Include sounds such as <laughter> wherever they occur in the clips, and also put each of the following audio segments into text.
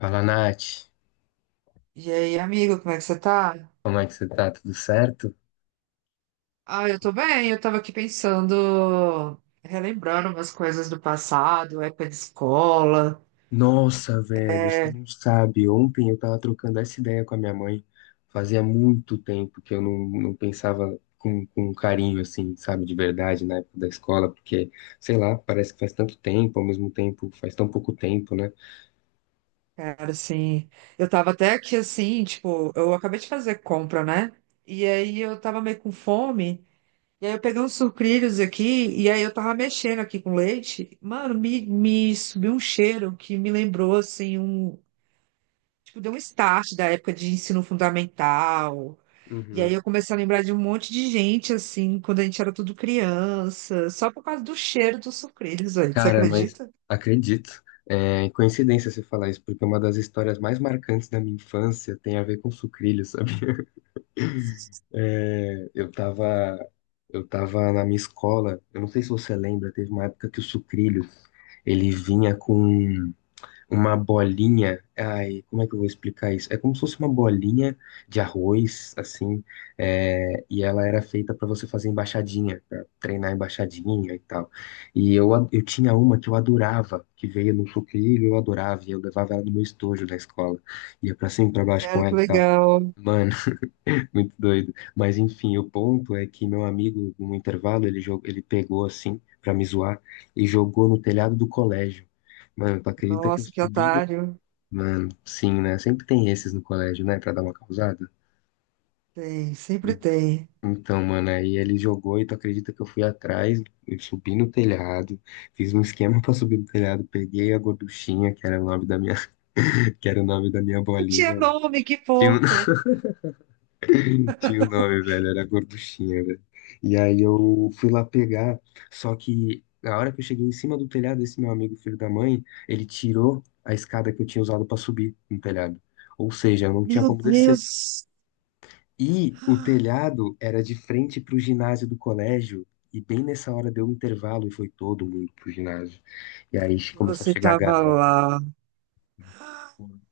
Fala, Nath. E aí, amigo, como é que você tá? Como é que você tá? Tudo certo? Ah, eu tô bem, eu tava aqui pensando, relembrando umas coisas do passado, época de escola. Nossa, velho, você É, não sabe. Ontem eu tava trocando essa ideia com a minha mãe. Fazia muito tempo que eu não pensava com um carinho, assim, sabe, de verdade, na época da escola, porque, sei lá, parece que faz tanto tempo, ao mesmo tempo, faz tão pouco tempo, né? cara, assim, eu tava até aqui assim, tipo, eu acabei de fazer compra, né? E aí eu tava meio com fome, e aí eu peguei uns sucrilhos aqui, e aí eu tava mexendo aqui com leite. Mano, me subiu um cheiro que me lembrou, assim, Tipo, deu um start da época de ensino fundamental. E aí Uhum. eu comecei a lembrar de um monte de gente, assim, quando a gente era tudo criança, só por causa do cheiro dos sucrilhos, velho. Você Cara, mas acredita? acredito. É coincidência você falar isso, porque uma das histórias mais marcantes da minha infância tem a ver com sucrilhos, <laughs> sabe? É, eu tava na minha escola, eu não sei se você lembra, teve uma época que o sucrilho, ele vinha com uma bolinha, ai, como é que eu vou explicar isso? É como se fosse uma bolinha de arroz, assim, é, e ela era feita pra você fazer embaixadinha, pra treinar embaixadinha e tal. E eu, eu tinha uma que eu adorava, que veio no sucrilho, eu adorava, e eu levava ela no meu estojo da escola, ia pra cima e pra baixo Cara, com que ela e tal. legal. Mano, <laughs> muito doido. Mas enfim, o ponto é que meu amigo, no intervalo, ele pegou assim, pra me zoar, e jogou no telhado do colégio. Mano, tu acredita que eu Nossa, que subi no. otário. Mano, sim, né? Sempre tem esses no colégio, né? Pra dar uma causada. Tem, sempre tem. Então, mano, aí ele jogou e tu acredita que eu fui atrás, eu subi no telhado, fiz um esquema <laughs> pra subir no telhado, peguei a gorduchinha, que era o nome da minha, <laughs> que era o nome da minha Não tinha bolinha lá. nome, que Tinha. Fofo. Tinha o nome, velho, era gorduchinha, velho. E aí eu fui lá pegar, só que na hora que eu cheguei em cima do telhado, esse meu amigo, filho da mãe, ele tirou a escada que eu tinha usado pra subir no telhado. Ou seja, eu não tinha Meu como descer. Deus, E o telhado era de frente pro ginásio do colégio, e bem nessa hora deu um intervalo e foi todo mundo pro ginásio. E aí começou a você chegar a tava galera lá.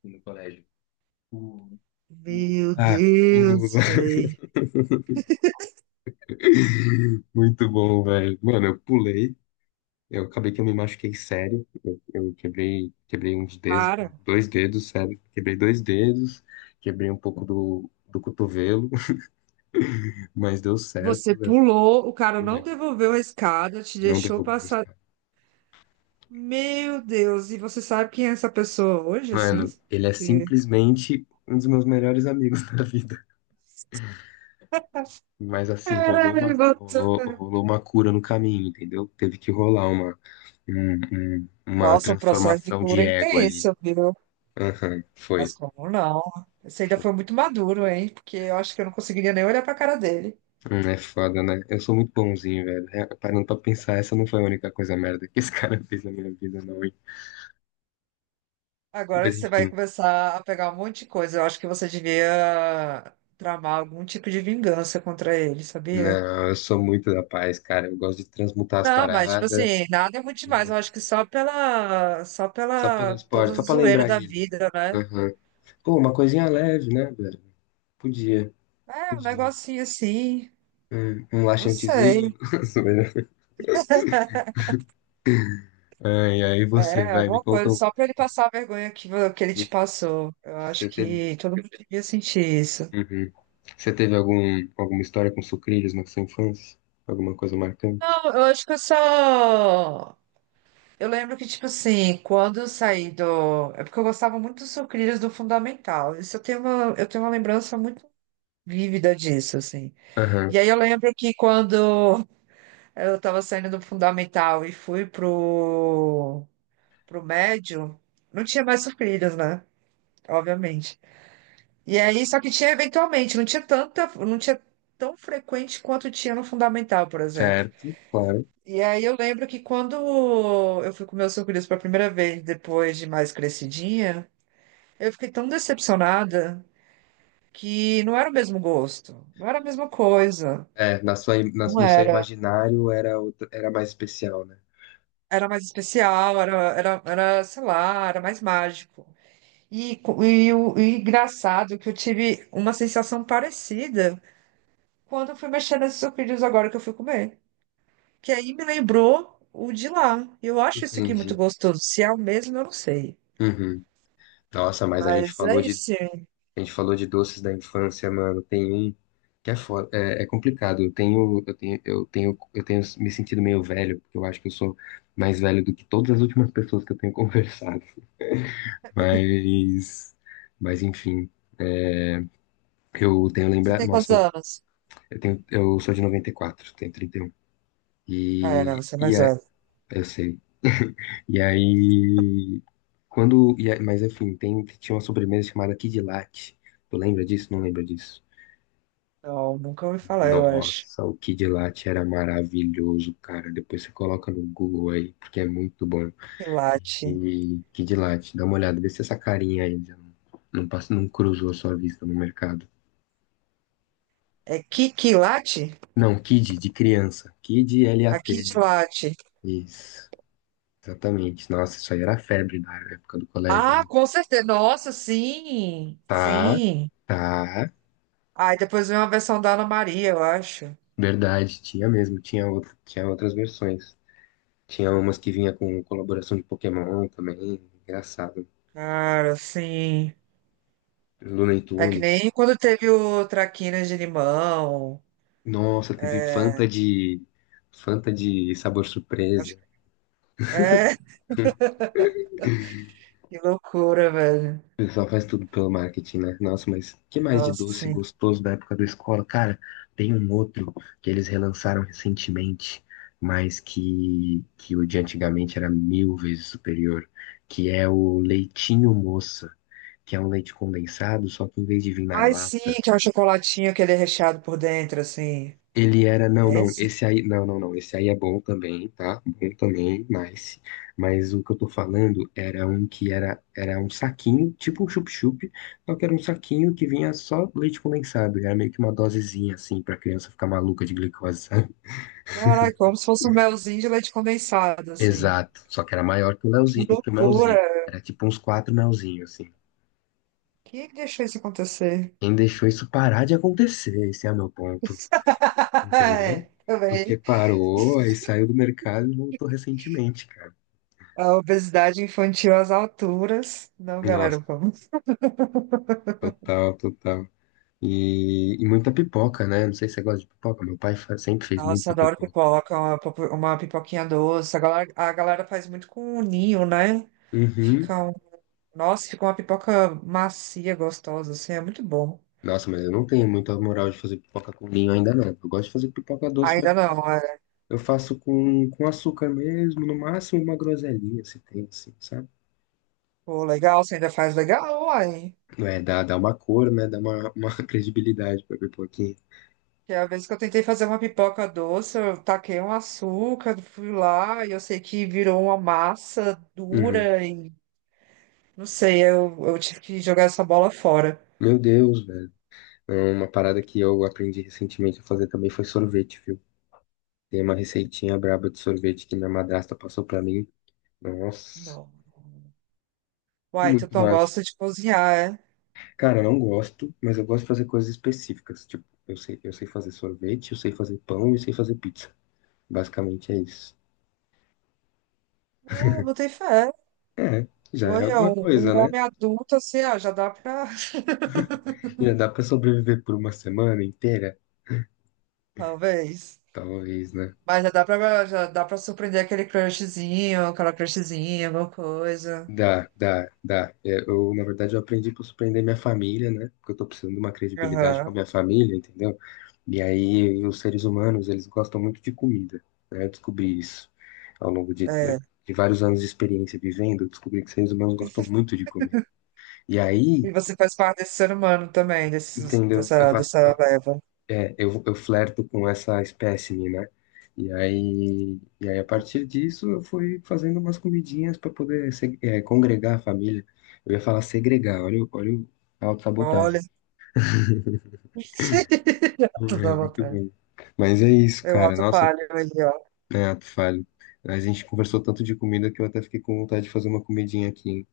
no colégio. Uh, uh, Meu ah, Deus, uh. velho. <laughs> Muito bom, velho. Mano, eu pulei. Eu acabei que eu me machuquei sério. Eu quebrei uns dedos, Cara, dois dedos, sério. Quebrei dois dedos, quebrei um pouco do cotovelo, <laughs> mas deu certo, você eu pulou, o cara não pulei. devolveu a escada, te Não deixou derrubou meus passar. caras. Meu Deus, e você sabe quem é essa pessoa hoje, assim? Mano, ele é simplesmente um dos meus melhores amigos <laughs> da vida. Mas assim, Caralho, doutor. rolou uma cura no caminho, entendeu? Teve que rolar uma Nossa, o processo de transformação de cura é ego ali. intenso, viu? Aham, Mas foi. como não? Você ainda foi muito maduro, hein? Porque eu acho que eu não conseguiria nem olhar pra cara dele. É foda, né? Eu sou muito bonzinho, velho. É, parando pra pensar, essa não foi a única coisa merda que esse cara <laughs> fez na minha vida, não, hein? Agora Mas você vai enfim, começar a pegar um monte de coisa. Eu acho que você devia tramar algum tipo de vingança contra ele, sabia? não, eu sou muito da paz, cara. Eu gosto de transmutar as Não, mas tipo paradas, assim, nada é muito demais. né? Eu acho que só pela, só Só pelo pela toda esporte, a só pra zoeira lembrar da ele. vida, né? Aham. Pô, uma coisinha leve, né, velho? Podia, É, um podia. negocinho assim. Um Não sei. laxantezinho. <laughs> Zoeira. Ai, aí você, É, vai, me alguma coisa, conta. Só pra ele passar a vergonha que, que ele te me- passou. Eu acho Você teve, que todo mundo devia sentir isso. Uhum. Você teve algum, alguma história com sucrilhos na sua infância? Alguma coisa marcante? Não, eu acho que eu só. Eu lembro que, tipo assim, quando eu saí do. É porque eu gostava muito dos sucrilhos do Fundamental. Isso eu tenho uma lembrança muito vívida disso, assim. Aham. E aí eu lembro que quando eu tava saindo do Fundamental e fui pro, pro médio, não tinha mais sucrilhos, né? Obviamente. E aí, só que tinha eventualmente, não tinha tão frequente quanto tinha no fundamental, por exemplo. Certo, claro. E aí eu lembro que quando eu fui comer o sucrilhos pela primeira vez, depois de mais crescidinha, eu fiquei tão decepcionada que não era o mesmo gosto, não era a mesma coisa, É, na sua, im- na- não no seu era. imaginário era mais especial, né? Era mais especial, sei lá, era mais mágico. E engraçado que eu tive uma sensação parecida quando eu fui mexer nesses sucrilhos agora que eu fui comer, que aí me lembrou o de lá. E eu acho isso aqui muito Entendi. gostoso. Se é o mesmo, eu não sei. Uhum. Nossa, mas Mas é isso, sim. a gente falou de doces da infância, mano. Tem um que é foda, é, é complicado. Eu tenho me sentido meio velho, porque eu acho que eu sou mais velho do que todas as últimas pessoas que eu tenho <laughs> conversado. Mas, mas enfim, eu tenho Você lembrar, tem quantos nossa, anos? Eu sou de noventa e quatro, tenho 31. Ah, é, não, E, você é um. e e mais é, velho. eu sei. E aí, mas enfim, tinha uma sobremesa chamada Kid Latte. Tu lembra disso? Não lembra disso. Não, nunca ouvi falar, eu acho. Nossa, o Kid Latte era maravilhoso, cara. Depois você coloca no Google aí, porque é muito bom. Quilate. E Kid Latte, dá uma olhada, vê se essa carinha ainda não, passa, não cruzou a sua vista no mercado. É Kikilate? Não, Kid, de criança. Kid A Lat de. Kitilate. Isso, exatamente. Nossa, isso aí era febre na época do colégio, Ah, né? com certeza. Nossa, sim. Tá, Sim. tá. Ah, e depois veio uma versão da Ana Maria, eu acho. Verdade, tinha mesmo, tinha outras versões. Tinha umas que vinha com colaboração de Pokémon também, engraçado. Cara, sim. Looney É que Tunes. nem quando teve o Traquinas de Limão. Nossa, teve Fanta de sabor Acho surpresa. que... É, <laughs> que loucura, velho. O pessoal faz tudo pelo marketing, né? Nossa, mas que mais de Nossa, doce sim. gostoso da época da escola? Cara, tem um outro que eles relançaram recentemente, mas que o de antigamente era mil vezes superior, que é o Leitinho Moça. Que é um leite condensado, só que em vez de vir na Ai, sim, lata, que é o chocolatinho que ele é recheado por dentro, assim. Não, É não, esse? esse aí, não, não, não, esse aí é bom também, tá? Bom também, nice. Mas o que eu tô falando era um que era um saquinho, tipo um chup-chup, só que era um saquinho que vinha só leite condensado, e era meio que uma dosezinha, assim, pra criança ficar maluca de glicose, sabe? <laughs> Caraca, como se fosse um melzinho de leite condensado, assim. Exato, só que era maior que o Que Leozinho, que o loucura! melzinho. Era tipo uns quatro melzinhos, assim. Quem é que deixou isso acontecer? Quem deixou isso parar de acontecer? Esse é o meu ponto, <laughs> entendeu? É, Porque também. parou, aí saiu do mercado e voltou recentemente, cara. A obesidade infantil às alturas. Não, galera, Nossa, vamos. total, total. E muita pipoca, né? Não sei se você gosta de pipoca. Meu pai sempre fez Nossa, muita adoro pipoca. pipoca, uma pipoquinha doce. A galera faz muito com o ninho, né? Uhum. Fica um... Nossa, fica uma pipoca macia, gostosa, assim, é muito bom. Nossa, mas eu não tenho muita moral de fazer pipoca com vinho ainda, não. Eu gosto de fazer pipoca doce, mas Ainda eu faço, não. eu faço com açúcar mesmo, no máximo uma groselhinha, se tem, assim, sabe? Pô, legal, você ainda faz legal, uai. É, dá uma cor, né? Dá uma <laughs> credibilidade pra pipoquinha. Que é a vez que eu tentei fazer uma pipoca doce, eu taquei um açúcar, fui lá e eu sei que virou uma massa Uhum. dura e não sei, eu tive que jogar essa bola fora. Meu Deus, velho. Não, uma parada que eu aprendi recentemente a fazer também foi sorvete, viu? Tem uma receitinha braba de sorvete que minha madrasta passou pra mim. Nossa, Não. Uai, tu muito não massa. gosta de cozinhar, é? Cara, eu não gosto, mas eu gosto de fazer coisas específicas. Tipo, eu sei fazer sorvete, eu sei fazer pão e sei fazer pizza. Basicamente é isso. Pô, botei fé. É, já é Olha, alguma coisa, um né? homem adulto assim, ah, já dá pra. <laughs> Já dá pra sobreviver por uma semana inteira? Talvez. Talvez, né? Mas já dá pra surpreender aquele crushzinho, aquela crushzinha, alguma coisa. Dá, dá, dá. É. Eu, na verdade, eu aprendi para surpreender minha família, né? Porque eu tô precisando de uma credibilidade Aham, com a minha família, entendeu? E aí, os seres humanos, eles gostam muito de comida, né? Eu descobri isso ao longo de, é. de vários anos de experiência vivendo, eu descobri que seres humanos gostam muito de comer. E aí, E você faz parte desse ser humano também, entendeu? Eu faço. dessa leva. É, eu flerto com essa espécime, né? E aí, a partir disso, eu fui fazendo umas comidinhas para poder congregar a família. Eu ia falar segregar, olha, a autossabotagem. Olha, <laughs> tudo à É, muito vontade. bem. Mas é isso, Eu cara. auto Nossa, falho aí, ó. é, tu falho. A gente conversou tanto de comida que eu até fiquei com vontade de fazer uma comidinha aqui, hein?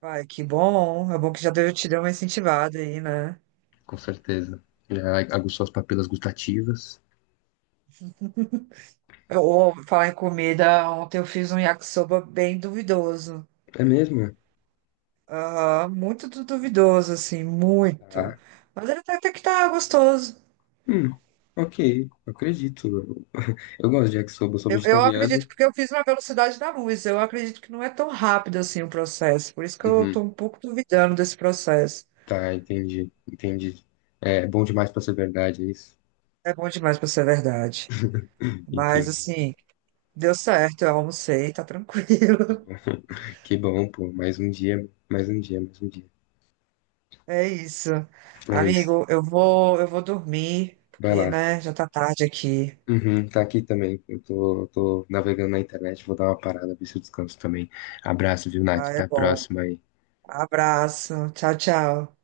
Ai, que bom. É bom que já deu, te deu uma incentivada aí, né? Com certeza. Já aguçou as papilas gustativas. Ou falar em comida, ontem eu fiz um yakisoba bem duvidoso. É mesmo? É? Aham, muito duvidoso, assim, muito. Ah, Mas ele até, até que tá gostoso. hum, ok, eu acredito. Eu <laughs> eu gosto de yakisoba, eu sou Eu acredito, vegetariano. porque eu fiz na velocidade da luz. Eu acredito que não é tão rápido assim o processo. Por isso que eu Uhum. tô um pouco duvidando desse processo. Tá, entendi, entendi. É bom demais pra ser verdade, é isso? É bom demais pra ser verdade. Mas, Entendi. assim, deu certo, eu almocei, tá tranquilo. <laughs> Que bom, pô. Mais um dia, mais um dia, mais um dia. É isso. É isso. Amigo, eu vou dormir, Vai porque, lá. né, já tá tarde aqui. Uhum, tá aqui também. Eu tô navegando na internet, vou dar uma parada, ver se eu descanso também. Abraço, viu, Nath? Ah, é Até a bom. próxima aí. Abraço. Tchau, tchau.